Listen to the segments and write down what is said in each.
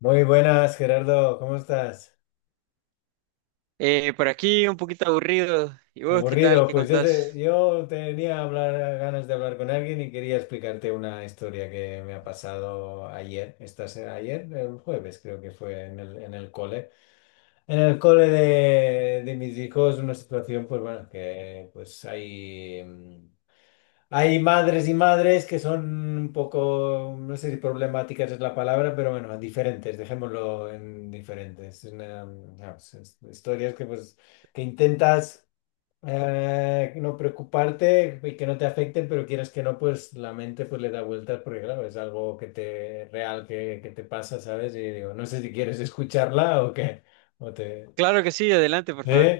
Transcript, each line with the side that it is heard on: left: Muy buenas, Gerardo, ¿cómo estás?
right: Por aquí un poquito aburrido. ¿Y vos qué tal?
left: Aburrido,
right: ¿Qué
left: pues yo,
right: contás?
left: yo tenía ganas de hablar con alguien y quería explicarte una historia que me ha pasado ayer, esta, ayer, el jueves creo que fue en el cole. En el cole de mis hijos, una situación, pues bueno, que pues hay madres y madres que son un poco, no sé si problemáticas es la palabra, pero bueno, diferentes, dejémoslo en diferentes. Es vamos, historias que, pues, que intentas no preocuparte y que no te afecten, pero quieras que no, pues la mente pues, le da vueltas porque, claro, es algo que te, real que te pasa, ¿sabes? Y digo, no sé si quieres escucharla o qué. O te,
right: Claro que sí, adelante, por
left: ¿Eh?
right: favor.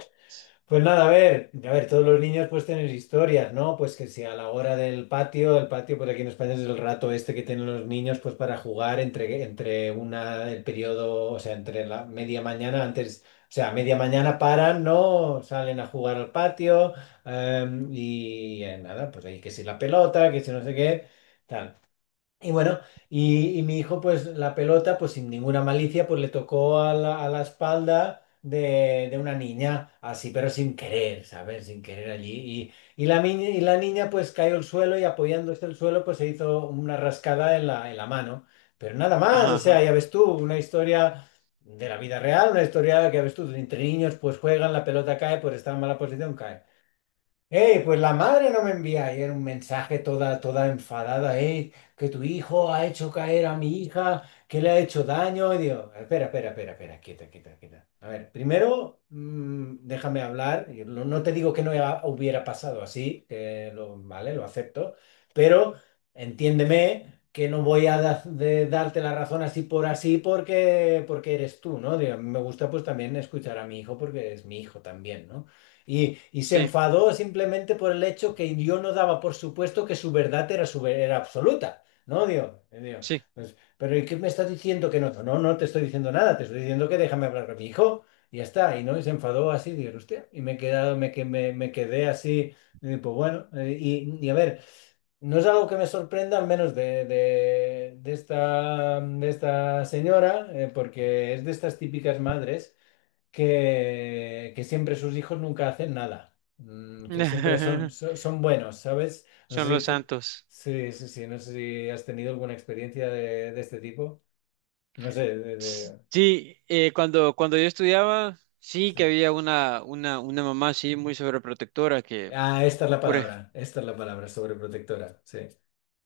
left: Pues nada, a ver, todos los niños pues tienen historias, ¿no? Pues que si a la hora del patio, el patio por aquí en España es el rato este que tienen los niños pues para jugar entre, el periodo, o sea, entre la media mañana, antes, o sea, a media mañana paran, ¿no? Salen a jugar al patio y nada, pues ahí que si la pelota, que si no sé qué, tal. Y bueno, y mi hijo, pues la pelota, pues sin ninguna malicia, pues le tocó a la, espalda de una niña, así, pero sin querer, ¿sabes? Sin querer allí. Y la niña, pues cayó al suelo y apoyándose el suelo, pues se hizo una rascada en la mano. Pero nada más,
right: Ajá,
left: o
right: ajá.
left: sea, ya ves tú, una historia de la vida real, una historia que ya ves tú, entre niños, pues juegan, la pelota cae, pues está en mala posición, cae. Ey, pues la madre no me envía ayer un mensaje toda, toda enfadada, ey, que tu hijo ha hecho caer a mi hija, que le ha hecho daño. Y digo, espera, espera, espera, espera, quieta, quieta, quieta. A ver, primero, déjame hablar. Yo no te digo que no hubiera pasado así, que lo, vale, lo acepto, pero entiéndeme que no voy a de darte la razón así por así porque, eres tú, ¿no? Digo, me gusta pues también escuchar a mi hijo porque es mi hijo también, ¿no? Y se
right: Sí,
left: enfadó simplemente por el hecho que yo no daba por supuesto que su verdad era, era absoluta, ¿no? Digo,
right: sí.
left: pues, pero ¿y qué me estás diciendo que no? No, no te estoy diciendo nada, te estoy diciendo que déjame hablar con mi hijo y ya está. Y no, y se enfadó así, digo, hostia, y me he quedado, me, me quedé así, y, pues bueno, y a ver, no es algo que me sorprenda, al menos de esta señora, porque es de estas típicas madres que siempre sus hijos nunca hacen nada, que siempre son, so- son buenos, ¿sabes? No sé
right: Son
left: si
right: los
left: tú,
right: santos.
left: sí, sí, sí, no sé si has tenido alguna experiencia de este tipo. No sé,
right: Sí, cuando yo estudiaba, sí
left: sí.
right: que había una mamá, sí, muy sobreprotectora, que,
left: Ah, esta es la
right: por, ej-
left: palabra, esta es la palabra, sobreprotectora, sí.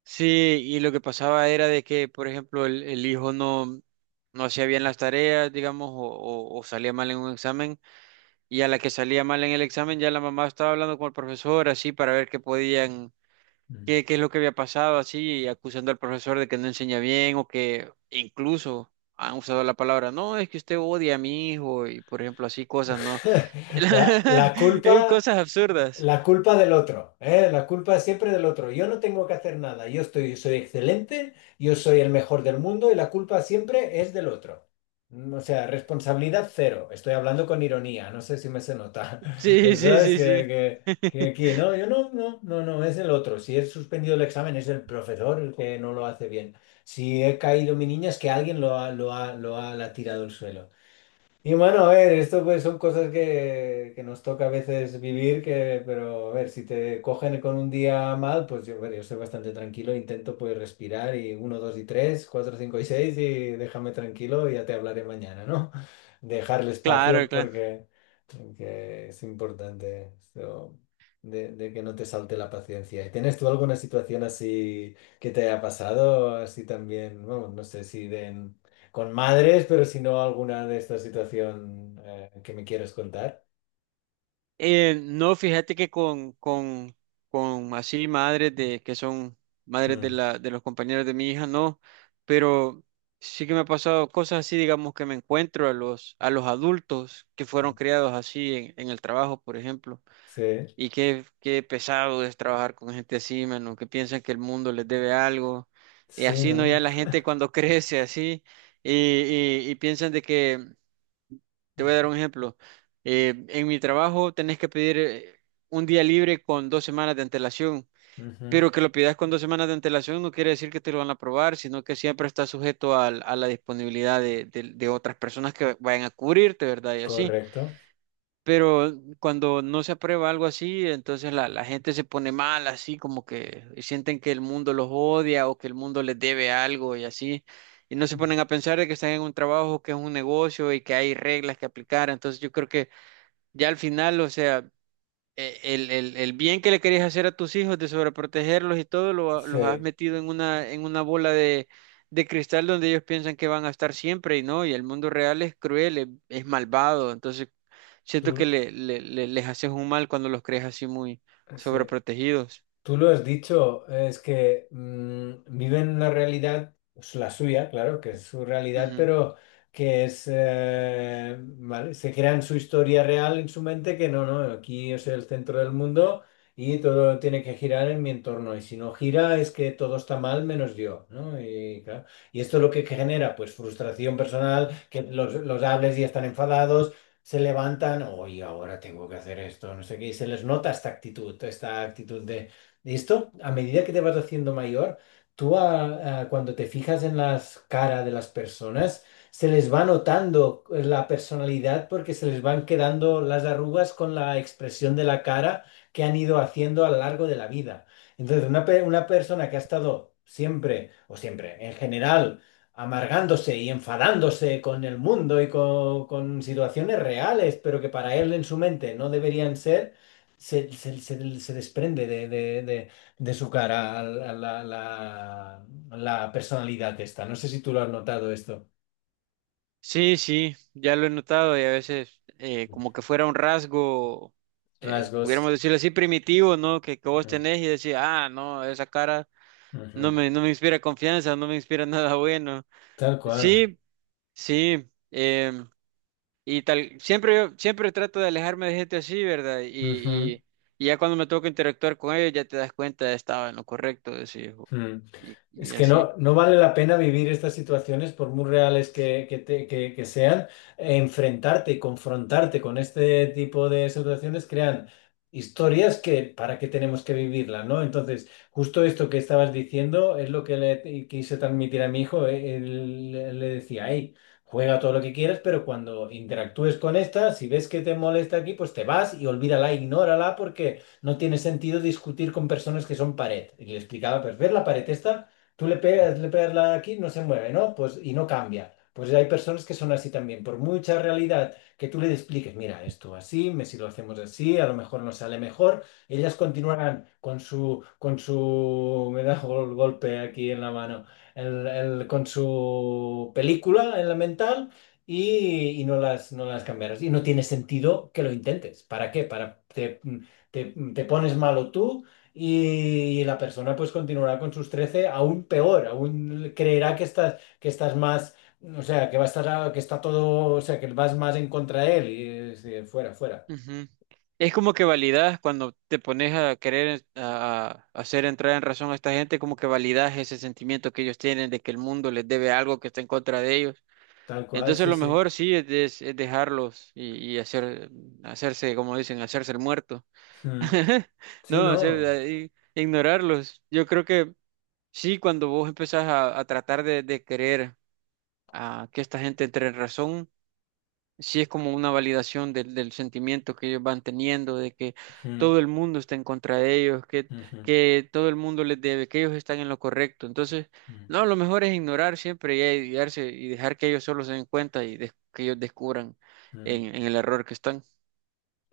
right: sí, y lo que pasaba era de que, por ejemplo, el hijo no hacía bien las tareas, digamos, o, o salía mal en un examen. Y a la que salía mal en el examen, ya la mamá estaba hablando con el profesor, así, para ver qué podían,
left: Mm.
right: qué, qué es lo que había pasado, así, y acusando al profesor de que no enseña bien o que incluso han usado la palabra, no, es que usted odia a mi hijo y, por ejemplo, así cosas, ¿no?
left: La, la culpa.
right: Cosas absurdas.
left: La culpa del otro, ¿eh? La culpa es siempre del otro. Yo no tengo que hacer nada. Yo estoy, soy excelente, yo soy el mejor del mundo y la culpa siempre es del otro. O sea, responsabilidad cero. Estoy hablando con ironía, no sé si me se nota.
right: Sí, sí,
left: ¿Verdad? Es que,
right: sí, sí.
left: que- que aquí, no, yo no, no, no, no, es el otro. Si he suspendido el examen, es el profesor el que no lo hace bien. Si he caído mi niña, es que alguien la ha tirado al suelo. Y bueno, a ver, esto pues son cosas que nos toca a veces vivir, pero a ver, si te cogen con un día mal, pues yo, bueno, yo soy bastante tranquilo, intento pues respirar y uno, dos y tres, cuatro, cinco y seis y déjame tranquilo y ya te hablaré mañana, ¿no? Dejarle
right: Claro,
left: espacio
right: claro.
left: porque, es importante esto de que no te salte la paciencia. ¿Y tienes tú alguna situación así que te haya pasado, así también, bueno, no sé si de con madres, pero si no alguna de esta situación que me quieres contar.
right: No, fíjate que con así madres de que son madres de
left: Mm.
right: la, de los compañeros de mi hija, no, pero sí que me ha pasado cosas así, digamos, que me encuentro a los adultos que fueron criados así en el trabajo, por ejemplo,
left: Sí,
right: y qué, qué pesado es trabajar con gente así, mano, que piensan que el mundo les debe algo. Y
left: sí,
right: así no, ya
left: ¿no?
right: la gente cuando crece así, y, y piensan de que te voy a
left: Ujú,
right: dar un ejemplo. En mi trabajo tenés que pedir un día libre con dos semanas de antelación,
left: ujú,
right: pero que lo pidas con dos semanas de antelación no quiere decir que te lo van a aprobar, sino que siempre está sujeto a la disponibilidad de, de otras personas que vayan a cubrirte, ¿verdad? Y así.
left: correcto.
right: Pero cuando no se aprueba algo así, entonces la gente se pone mal, así como que y sienten que el mundo los odia o que el mundo les debe algo y así. Y no se ponen a pensar de que están en un trabajo, que es un negocio y que hay reglas que aplicar. Entonces yo creo que ya al final, o sea, el bien que le querías hacer a tus hijos de sobreprotegerlos y todo, lo, los has
left: Sí,
right: metido en una bola de cristal donde ellos piensan que van a estar siempre y no, y el mundo real es cruel, es malvado. Entonces siento que
left: tú,
right: les haces un mal cuando los crees así muy
left: sí.
right: sobreprotegidos.
left: Tú lo has dicho, es que viven una realidad, pues, la suya, claro, que es su realidad,
right: Ujú.
left: pero que es, ¿vale? Se crean su historia real en su mente, que no, no, aquí es el centro del mundo y todo tiene que girar en mi entorno, y si no gira es que todo está mal menos yo, ¿no? Y, claro, y esto lo que genera, pues frustración personal, que los hables y están enfadados. Se levantan, hoy ahora tengo que hacer esto, no sé qué, y se les nota esta actitud de ¿listo? A medida que te vas haciendo mayor, tú cuando te fijas en las caras de las personas, se les va notando la personalidad porque se les van quedando las arrugas con la expresión de la cara que han ido haciendo a lo largo de la vida. Entonces, una persona que ha estado siempre, o siempre, en general, amargándose y enfadándose con el mundo y con situaciones reales, pero que para él en su mente no deberían ser se desprende de su cara a la, la- la- la personalidad esta. No sé si tú lo has notado esto.
right: Sí, sí, ya lo he notado y a veces como que fuera un rasgo,
left: Rasgos.
right: pudiéramos decirlo así, primitivo, ¿no? Que vos
left: Mm,
right: tenés y decís, ah, no, esa cara
left: ujú.
right: no me inspira confianza, no me inspira nada bueno.
left: Tal cual.
right: Sí, sí. Y tal, siempre yo, siempre trato de alejarme de gente así, ¿verdad?
left: Ujú.
right: Y, y ya cuando me toca interactuar con ellos, ya te das cuenta, estaba en lo correcto, decís,
left: Mm. Es
right: y
left: que
right: así.
left: no, no vale la pena vivir estas situaciones, por muy reales que- te- que sean, enfrentarte y confrontarte con este tipo de situaciones crean historias que para qué tenemos que vivirla, ¿no? Entonces, justo esto que estabas diciendo es lo que le quise transmitir a mi hijo. Él, le decía, hey, juega todo lo que quieras, pero cuando interactúes con esta, si ves que te molesta aquí, pues te vas y olvídala, ignórala, no tiene sentido discutir con personas que son pared. Y le explicaba, pues ver la pared esta, tú le pegas la aquí, no se mueve, ¿no? Pues y no cambia. Pues hay personas que son así también. Por mucha realidad que tú le expliques, mira, esto así, si lo hacemos así, a lo mejor nos sale mejor, ellas continuarán con su, me da un golpe aquí en la mano, con su película en la mental y no las cambiarás. Y no tiene sentido que lo intentes. ¿Para qué? Para, te pones malo tú y la persona pues continuará con sus 13 aún peor, aún creerá que estás más, o sea, que va a estar, que está todo, o sea, que vas más en contra de él y, sí, fuera, fuera.
right: Ujú. Es como que validas cuando te pones a querer a hacer entrar en razón a esta gente, como que validas ese sentimiento que ellos tienen de que el mundo les debe algo que está en contra de ellos.
left: Tal cual,
right: Entonces
left: sí,
right: lo
left: sí.
right: mejor sí es, es dejarlos y hacer, hacerse, como dicen, hacerse el muerto.
left: Mm. Sí,
right: No, o
left: no.
right: sea, ignorarlos. Yo creo que sí, cuando vos empezás a tratar de querer a que esta gente entre en razón, sí es como una validación del, del sentimiento que ellos van teniendo, de que
left: Mm,
right: todo el mundo está en contra de ellos,
left: ujú,
right: que todo el mundo les debe, que ellos están en lo correcto. Entonces,
left: mm,
right: no, lo mejor es ignorar siempre y ayudarse y dejar que ellos solo se den cuenta y que ellos descubran
left: mm.
right: en el error que están.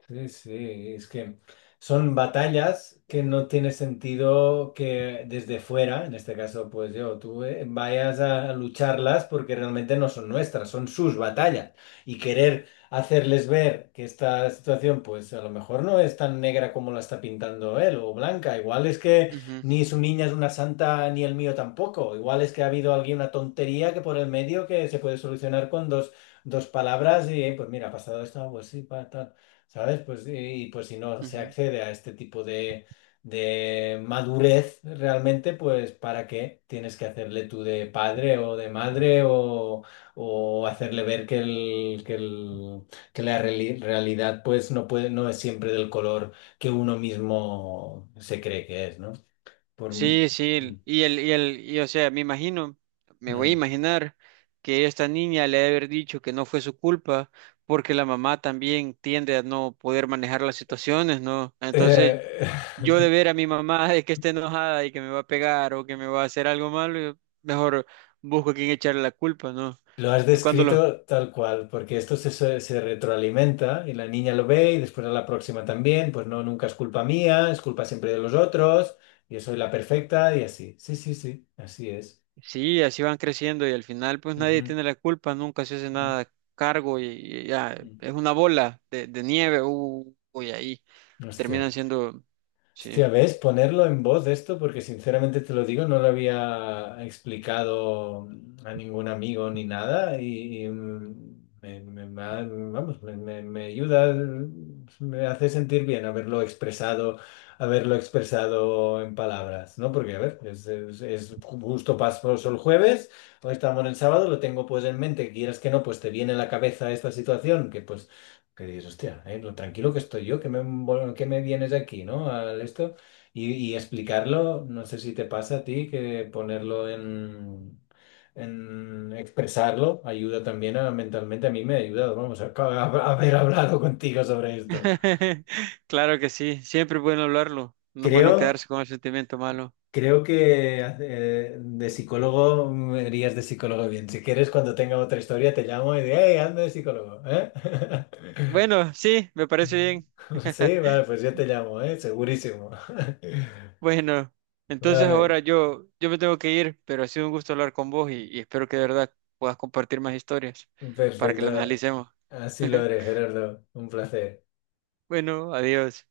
left: Sí, sí, es que son batallas que no tiene sentido que desde fuera, en este caso pues yo, tú, vayas a lucharlas porque realmente no son nuestras, son sus batallas. Y querer hacerles ver que esta situación pues a lo mejor no es tan negra como la está pintando él o blanca, igual es que
right: Ujú,
left: ni su niña es una santa ni el mío tampoco, igual es que ha habido alguien, una tontería que por el medio que se puede solucionar con dos palabras y pues mira, ha pasado esto, ah, pues sí, pa, tal. ¿Sabes? Pues, y pues si no se
right: ujú.
left: accede a este tipo de madurez realmente, pues ¿para qué tienes que hacerle tú de padre o de madre o hacerle ver que la realidad pues no puede, no es siempre del color que uno mismo se cree que es, ¿no? Por. Mm.
right: Sí, sí, y o sea, me imagino, me voy a
left: Mm.
right: imaginar que esta niña le ha de haber dicho que no fue su culpa, porque la mamá también tiende a no poder manejar las situaciones, ¿no? Entonces,
left: Eh,
right: yo de ver a mi mamá de que esté enojada y que me va a pegar o que me va a hacer algo malo, yo mejor busco a quien echarle la culpa, ¿no?
left: Lo has
right: Eh, Cuando los,
left: descrito tal cual, porque esto se, se retroalimenta y la niña lo ve y después a la próxima también, pues no, nunca es culpa mía, es culpa siempre de los otros, yo soy la perfecta y así. Sí, sí, sí, así es.
right: sí, así van creciendo y al final, pues nadie
left: Ujú,
right: tiene la culpa, nunca se hace
left: ujú.
right: nada cargo y ya, es una bola de nieve, uy, ahí.
left: Hostia.
right: Terminan siendo, sí,
left: Hostia, ¿ves? Ponerlo en voz esto, porque sinceramente te lo digo, no lo había explicado a ningún amigo ni nada y, me, me- me ha- vamos, me- me ayuda, me hace sentir bien haberlo expresado en palabras, ¿no? Porque, a ver, es justo paso el jueves, hoy estamos en el sábado, lo tengo pues en mente, quieras que no, pues te viene a la cabeza esta situación, que pues. Que dices, hostia, lo tranquilo que estoy yo, que me vienes aquí, ¿no? Al esto. Y explicarlo, no sé si te pasa a ti, que ponerlo en, expresarlo ayuda también a, mentalmente. A mí me ha ayudado, vamos, haber hablado contigo sobre esto.
right: claro que sí, siempre es bueno hablarlo, no es bueno
left: Creo,
right: quedarse con el sentimiento malo.
left: creo que de psicólogo me irías de psicólogo bien. Si quieres, cuando tenga otra historia, te llamo y digo, hey, ando de psicólogo, ¿eh?
right: Bueno, sí, me parece bien.
left: Sí, vale, pues yo te llamo, ¿eh? Segurísimo.
right: Bueno, entonces ahora
left: Vale,
right: yo, yo me tengo que ir, pero ha sido un gusto hablar con vos y espero que de verdad puedas compartir más historias para que las
left: perfecto.
right: analicemos.
left: Así lo haré, Gerardo. Un placer.
right: Bueno, adiós.